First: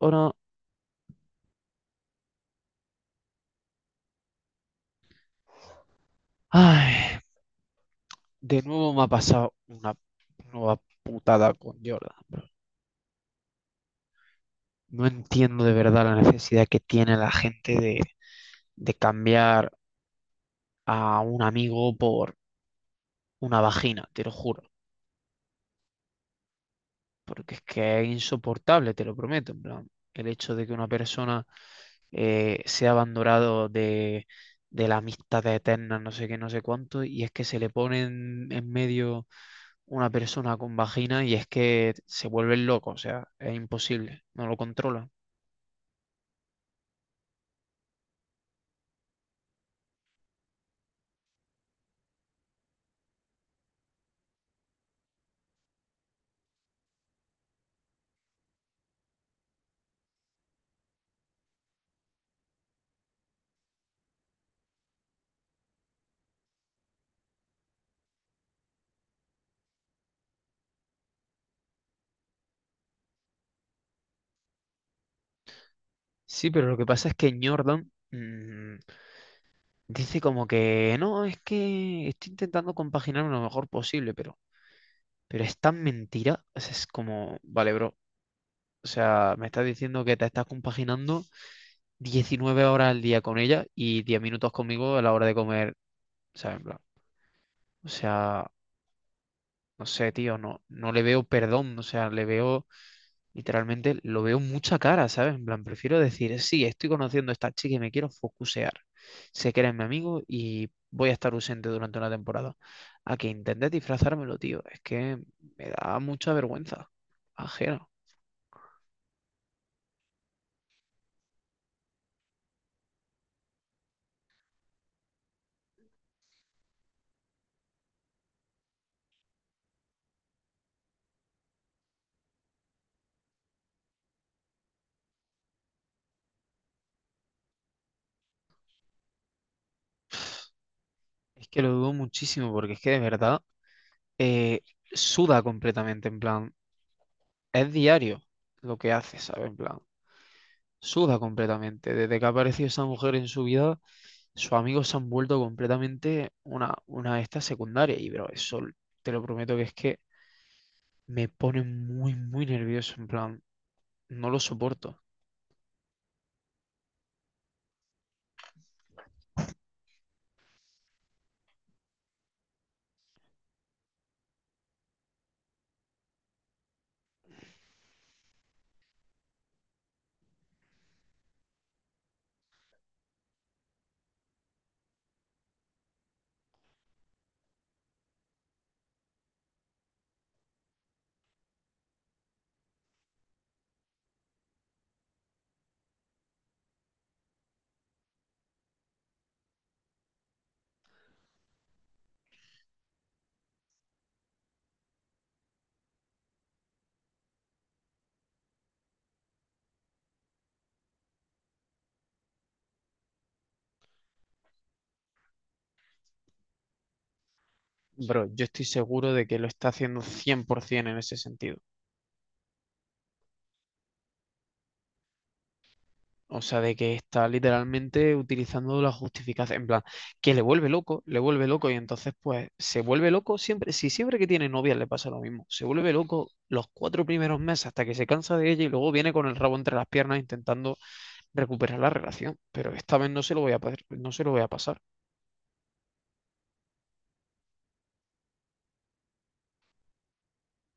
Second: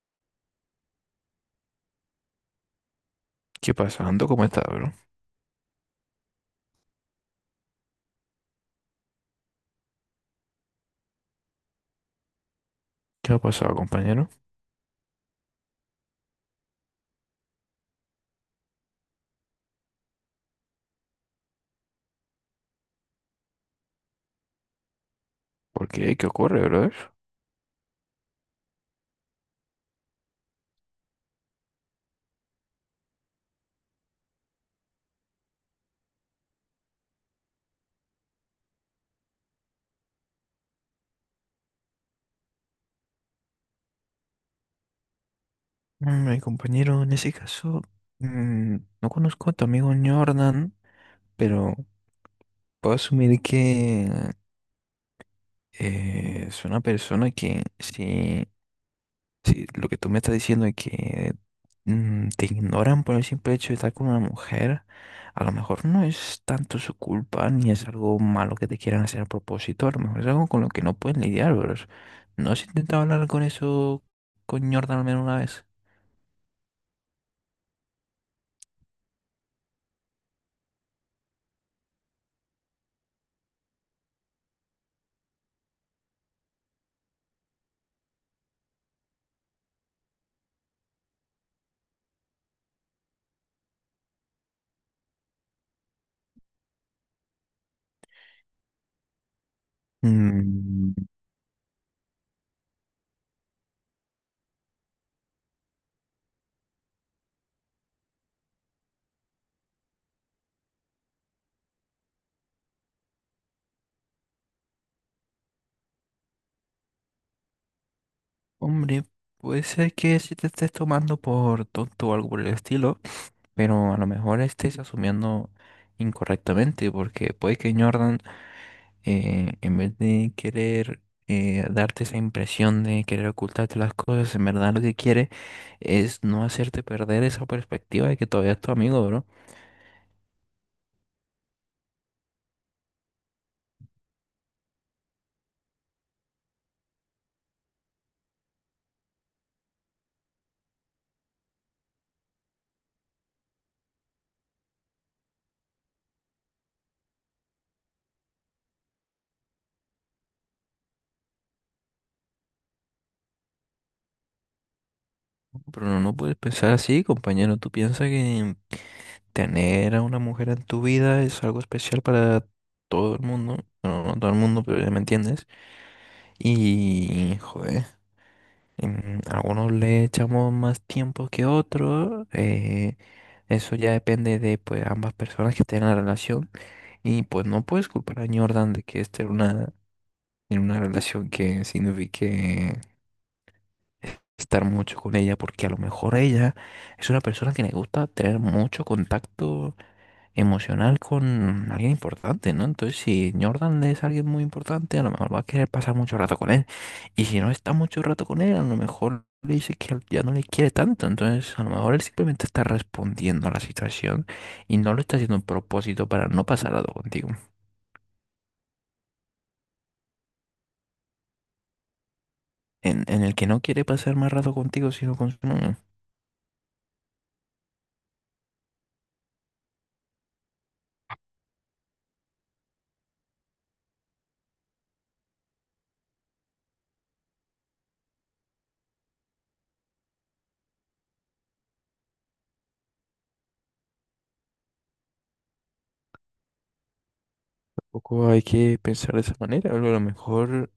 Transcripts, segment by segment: Ahora, ¿Qué pasando? ¿Cómo está, bro? ay, de nuevo me ha pasado una nueva putada con Jordan, bro. ¿Qué ha pasado, compañero? No entiendo de verdad la necesidad que tiene la gente de cambiar a un amigo por una vagina, te lo juro. ¿Por qué? ¿Qué ocurre, brother? Porque es que es insoportable, te lo prometo, en plan, el hecho de que una persona sea abandonado de la amistad eterna, no sé qué, no sé cuánto, y es que se le pone en medio una persona con vagina y es que se vuelven locos, o sea, es imposible, no lo controlan. Mm, mi compañero, en ese caso, mm, no conozco a tu amigo Jordan, pero puedo asumir que es una persona que sí. Sí, lo que tú me estás diciendo es que, te ignoran por el simple hecho de estar con una mujer. A lo mejor no es tanto su culpa ni es algo malo que te quieran hacer a propósito. A lo mejor es algo con lo que no pueden lidiar, pero es- ¿no has intentado hablar con eso con Jordan al menos una vez? Sí, pero lo que pasa es que Jordan dice como que no, es que estoy intentando compaginarme lo mejor posible, pero es tan mentira, o sea, es como, vale, bro. O sea, me estás diciendo que te estás compaginando 19 horas al día con ella y 10 minutos conmigo a la hora de comer, ¿sabes? En plan, o sea, no sé, tío, no Mm, le veo perdón, o sea, le veo, literalmente, lo veo mucha cara, ¿sabes? En plan, prefiero decir, sí, estoy conociendo a esta chica y me quiero focusear. Sé que eres mi amigo y voy a estar ausente durante una temporada. A que intentes disfrazármelo, tío, es que me da mucha vergüenza ajena. hombre, puede ser que si te estés tomando por tonto o algo por el estilo, pero a lo mejor estés asumiendo incorrectamente, porque puede que Jordan en vez de querer darte esa impresión de querer ocultarte las cosas, en verdad lo que quiere es no hacerte perder esa perspectiva de que todavía es tu amigo, bro. Es que lo dudo muchísimo porque es que de verdad eh, suda completamente, en plan, es diario lo que hace, ¿sabes? En plan, suda completamente. Desde que ha aparecido esa mujer en su vida, sus amigos se han vuelto completamente una de estas secundarias. Y, bro, eso te lo prometo que es que me pone muy, muy nervioso, en plan, no lo soporto. Pero no, no puedes pensar así, compañero. Tú piensas que tener a una mujer en tu vida es algo especial para todo el mundo. Bueno, no todo el mundo, pero ya me entiendes. Y, joder, algunos le echamos más tiempo que otros. Eso ya depende de pues ambas personas que estén en la relación. Y pues no puedes culpar a Jordan de que esté en una relación que signifique estar mucho con ella, porque a lo mejor ella es una persona que le gusta tener mucho contacto emocional con alguien importante, ¿no? Entonces, si Jordan es alguien muy importante, a lo mejor va a querer pasar mucho rato con él. Y si no está mucho rato con él, a lo mejor le dice que ya no le quiere tanto. Entonces, a lo mejor él simplemente está respondiendo a la situación y no lo está haciendo a propósito para no pasar rato contigo. Bro, yo estoy seguro de que lo está haciendo 100% en ese sentido. En el que no quiere pasar más rato contigo, sino con su novia. O sea, de que está literalmente utilizando la justificación, en plan, que le vuelve loco y entonces pues se vuelve loco siempre, si siempre que tiene novia le pasa lo mismo, se vuelve loco los cuatro primeros meses hasta que se cansa de ella y luego viene con el rabo entre las piernas intentando recuperar la relación, pero esta vez no se lo voy a, no se lo voy a pasar. Tampoco hay que pensar de esa manera. A lo mejor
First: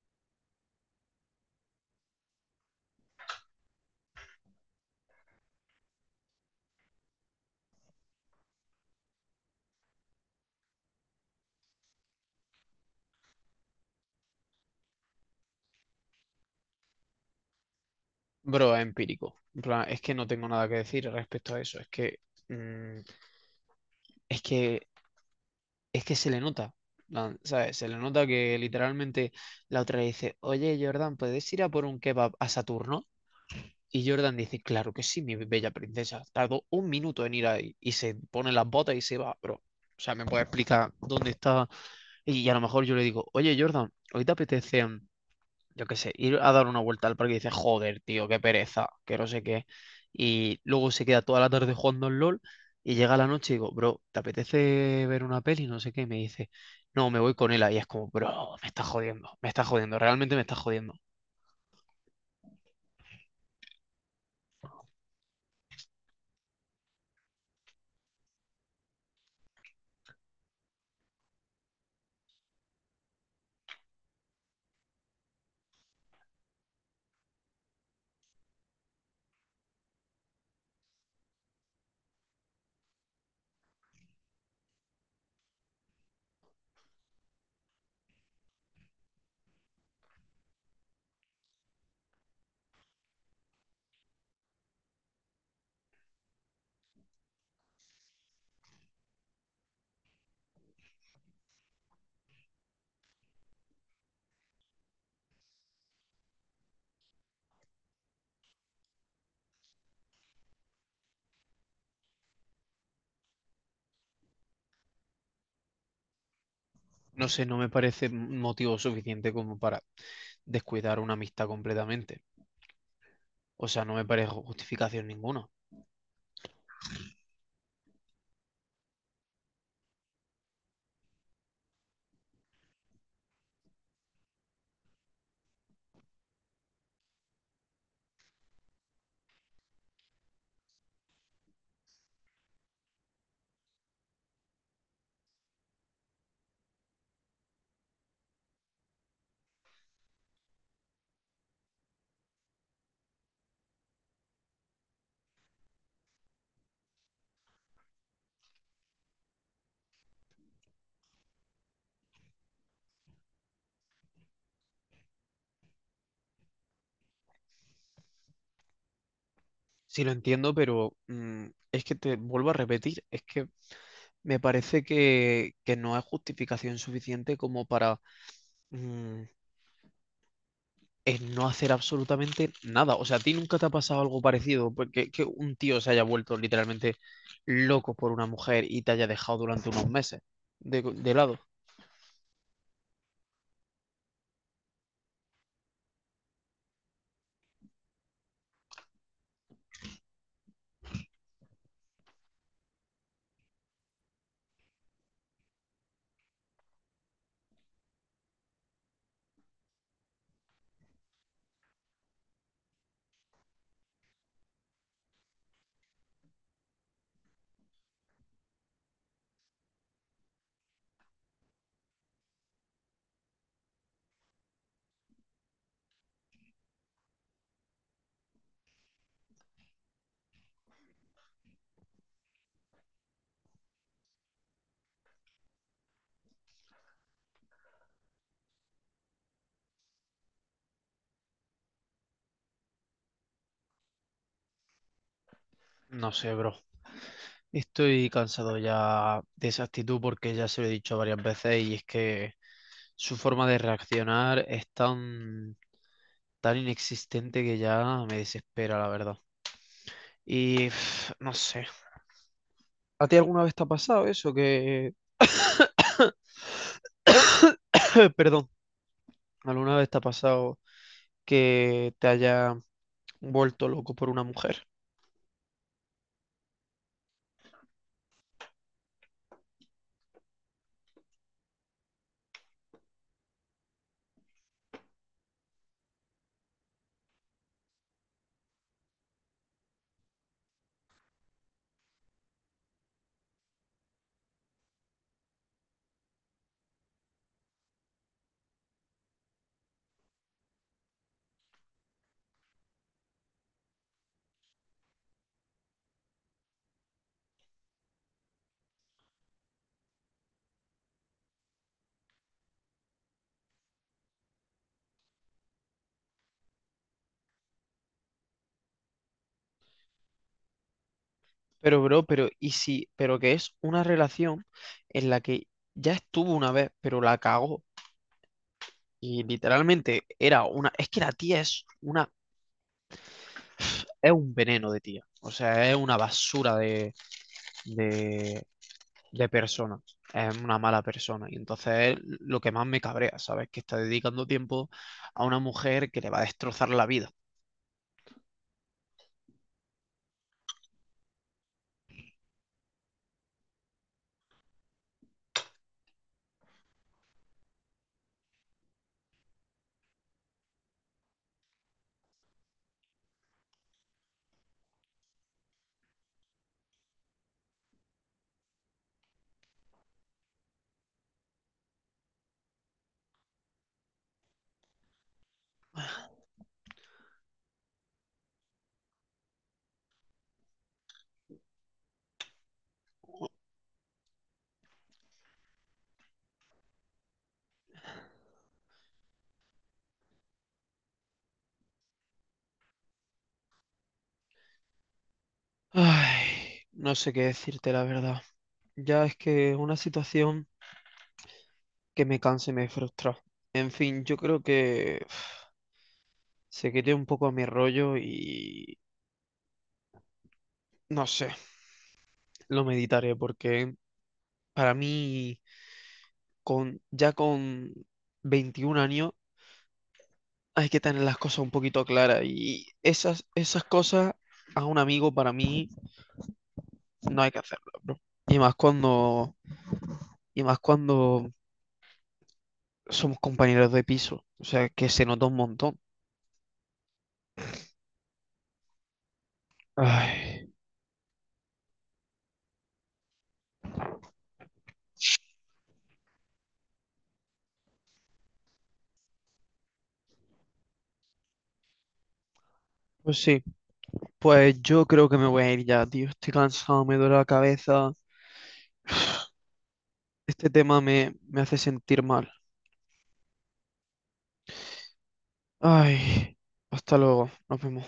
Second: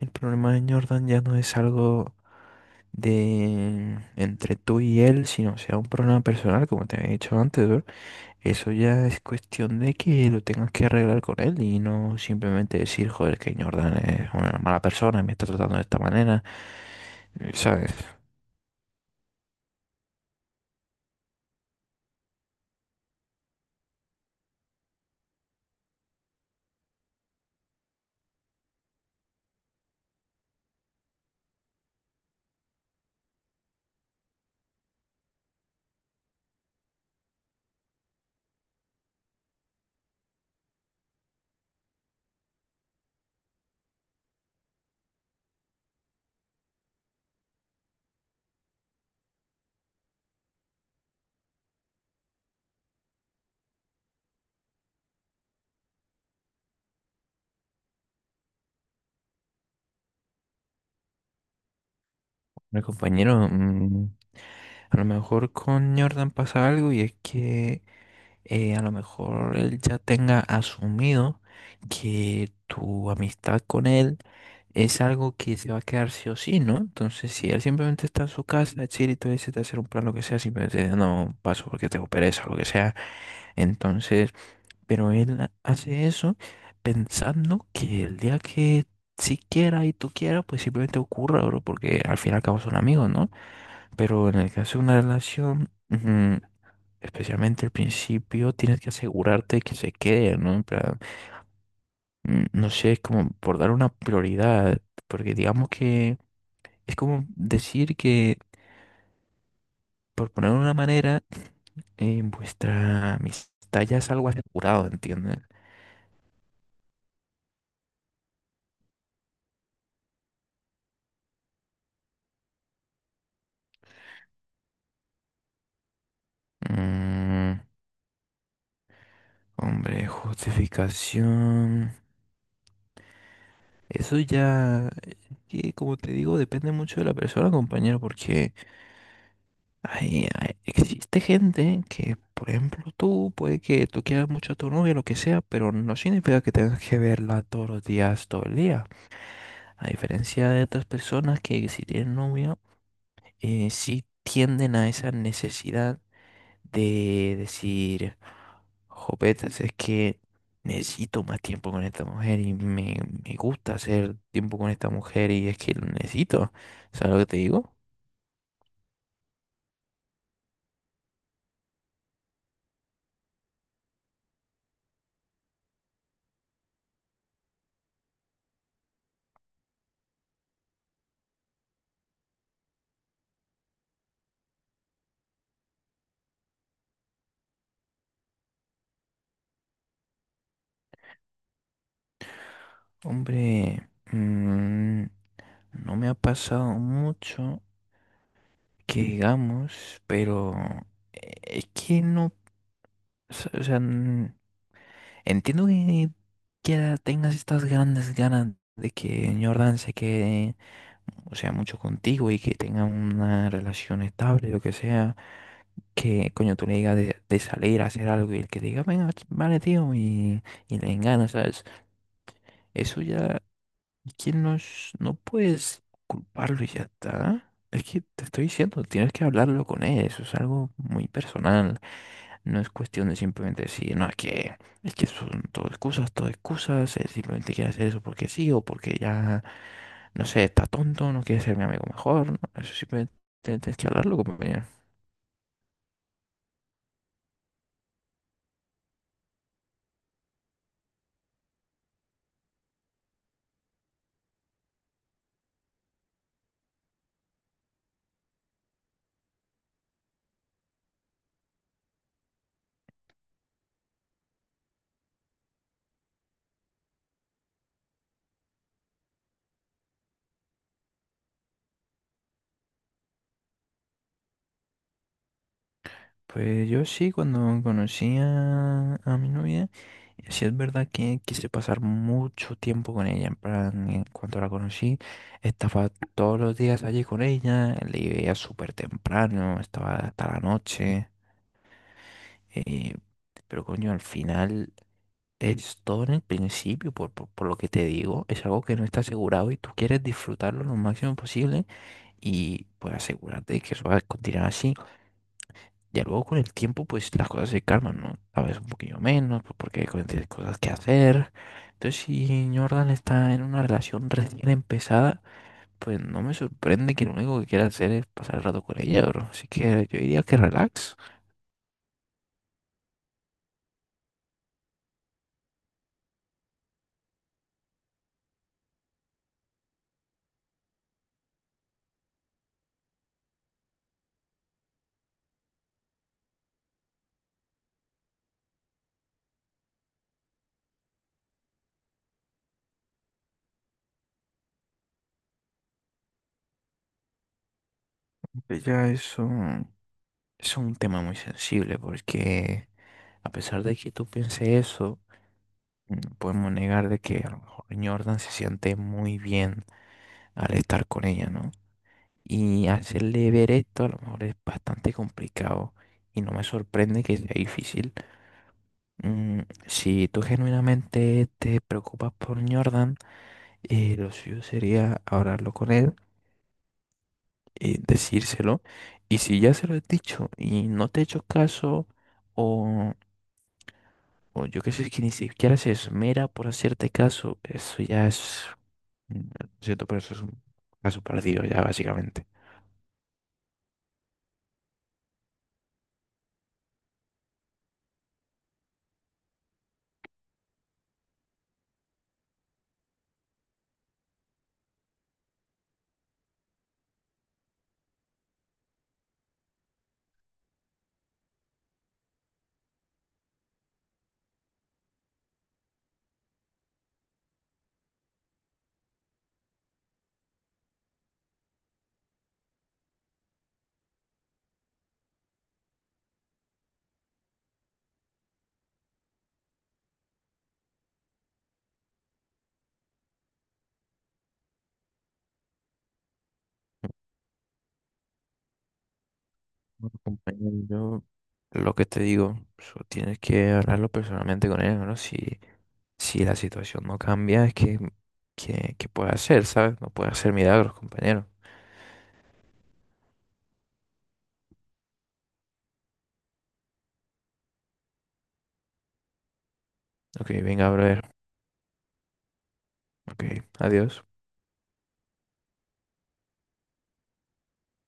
el problema de Jordan ya no es algo de entre tú y él, sino sea un problema personal, como te había dicho antes, bro. Eso ya es cuestión de que lo tengas que arreglar con él y no simplemente decir, joder, que Jordan es una mala persona, me está tratando de esta manera, ¿sabes? Bro, es empírico, en plan, es que no tengo nada que decir respecto a eso, es que, mm, es que es que se le nota, plan, ¿sabes? Se le nota que literalmente la otra le dice, oye Jordan, ¿puedes ir a por un kebab a Saturno? Y Jordan dice, claro que sí, mi bella princesa. Tardó un minuto en ir ahí y se pone las botas y se va, bro. O sea, me puede explicar dónde está. Y a lo mejor yo le digo, oye Jordan, ¿hoy te apetece yo qué sé, ir a dar una vuelta al parque? Y dices, joder, tío, qué pereza, que no sé qué. Y luego se queda toda la tarde jugando al LOL y llega la noche y digo, bro, ¿te apetece ver una peli? No sé qué. Y me dice, no, me voy con él. Y es como, bro, me está jodiendo, realmente me está jodiendo. Mi compañero, a lo mejor con Jordan pasa algo y es que, a lo mejor él ya tenga asumido que tu amistad con él es algo que se va a quedar sí o sí, ¿no? Entonces, si él simplemente está en su casa, chill, y tú decides hacer un plan, lo que sea, simplemente dice, no paso porque tengo pereza, lo que sea. Entonces, pero él ha- hace eso pensando que el día que si quiera y tú quieras, pues simplemente ocurra, bro, porque al fin y al cabo son amigos, ¿no? Pero en el caso de una relación, ujú, especialmente al principio tienes que asegurarte de que se quede, ¿no? En plan, no sé, es como por dar una prioridad, porque digamos que es como decir que, por poner una manera, vuestra amistad ya es algo asegurado, ¿entiendes? No sé, no me parece motivo suficiente como para descuidar una amistad completamente. O sea, no me parece justificación ninguna. Mm, hombre, justificación. Eso ya, que como te digo, depende mucho de la persona, compañero, porque hay- hay- existe gente que, por ejemplo, tú, puede que tú quieras mucho a tu novia, lo que sea, pero no significa que tengas que verla todos los días, todo el día. A diferencia de otras personas que si tienen novia, sí tienden a esa necesidad de decir, jopetas, es que necesito más tiempo con esta mujer y me gusta hacer tiempo con esta mujer y es que lo necesito. ¿Sabes lo que te digo? Sí lo entiendo, pero es que te vuelvo a repetir, es que me parece que no es justificación suficiente como para mm, el no hacer absolutamente nada. O sea, ¿a ti nunca te ha pasado algo parecido? Porque que un tío se haya vuelto literalmente loco por una mujer y te haya dejado durante unos meses de lado. Hombre, no me ha pasado mucho que digamos, pero es que no. S- o sea, entiendo que tengas estas grandes ganas de que Jordan se quede, o sea, mucho contigo y que tenga una relación estable, lo que sea, que coño tú le digas de salir a hacer algo y el que diga, venga, ch- vale, tío, y le ganas, ¿sabes? Eso ya ¿quién nos... No puedes culparlo y ya está. Es que te estoy diciendo, tienes que hablarlo con él. Eso es algo muy personal. No es cuestión de simplemente decir, no, es que son todo excusas, todo excusas. Él simplemente quiere hacer eso porque sí o porque ya, no sé, está tonto, no quiere ser mi amigo mejor, ¿no? Eso simplemente tienes que hablarlo, compañero. No sé, bro. Estoy cansado ya de esa actitud porque ya se lo he dicho varias veces y es que su forma de reaccionar es tan, tan inexistente que ya me desespera, la verdad. Y pf, no sé. ¿A ti alguna vez te ha pasado eso? Que, perdón, ¿alguna vez te ha pasado que te haya vuelto loco por una mujer? Pues yo sí, cuando conocí a mi novia. Sí es verdad que quise pasar mucho tiempo con ella, en plan, en cuanto la conocí, estaba todos los días allí con ella, le veía súper temprano, estaba hasta la noche, eh, pero coño, al final es todo en el principio, por lo que te digo, es algo que no está asegurado y tú quieres disfrutarlo lo máximo posible y pues asegúrate que eso va a continuar así. Ya luego con el tiempo, pues las cosas se calman, ¿no? A veces un poquillo menos, pues porque hay co- tienes cosas que hacer. Entonces, si Jordan está en una relación recién empezada, pues no me sorprende que lo único que quiera hacer es pasar el rato con ella, bro. Así que yo diría que relax. Pero, bro, pero, ¿y si, pero que es una relación en la que ya estuvo una vez, pero la cagó? Y literalmente era una, es que la tía es una, es un veneno de tía. O sea, es una basura de, de persona. Es una mala persona. Y entonces es lo que más me cabrea, ¿sabes? Que está dedicando tiempo a una mujer que le va a destrozar la vida. Ya es un tema muy sensible, porque a pesar de que tú pienses eso, no podemos negar de que a lo mejor Jordan se siente muy bien al estar con ella, ¿no? Y hacerle ver esto a lo mejor es bastante complicado y no me sorprende que sea difícil. Si tú genuinamente te preocupas por Jordan, lo suyo sería hablarlo con él, decírselo. Y si ya se lo has dicho y no te he hecho caso, o, o yo qué sé, que ni siquiera se esmera por hacerte caso, eso ya es, lo siento, pero eso es un caso perdido ya básicamente. Ay, no sé qué decirte la verdad. Ya es que es una situación que me cansa y me frustra. En fin, yo creo que uf, se quite un poco a mi rollo y no sé, lo meditaré porque para mí con ya con 21 años hay que tener las cosas un poquito claras y esas cosas a un amigo para mí no hay que hacerlo, bro. Y más cuando y más cuando somos compañeros de piso, o sea, que se nota un montón. Bueno, Ay, compañero, yo lo que te digo, so- tienes que hablarlo personalmente con él, ¿no? Si, si la situación no cambia, es que puede hacer, ¿sabes? No puede hacer milagros, compañero. pues sí, pues yo creo que me voy a ir ya, tío. Estoy cansado, me duele la cabeza. Ok, Este venga, tema brother. Me hace sentir mal. Ok, adiós. Ay, hasta luego, nos vemos.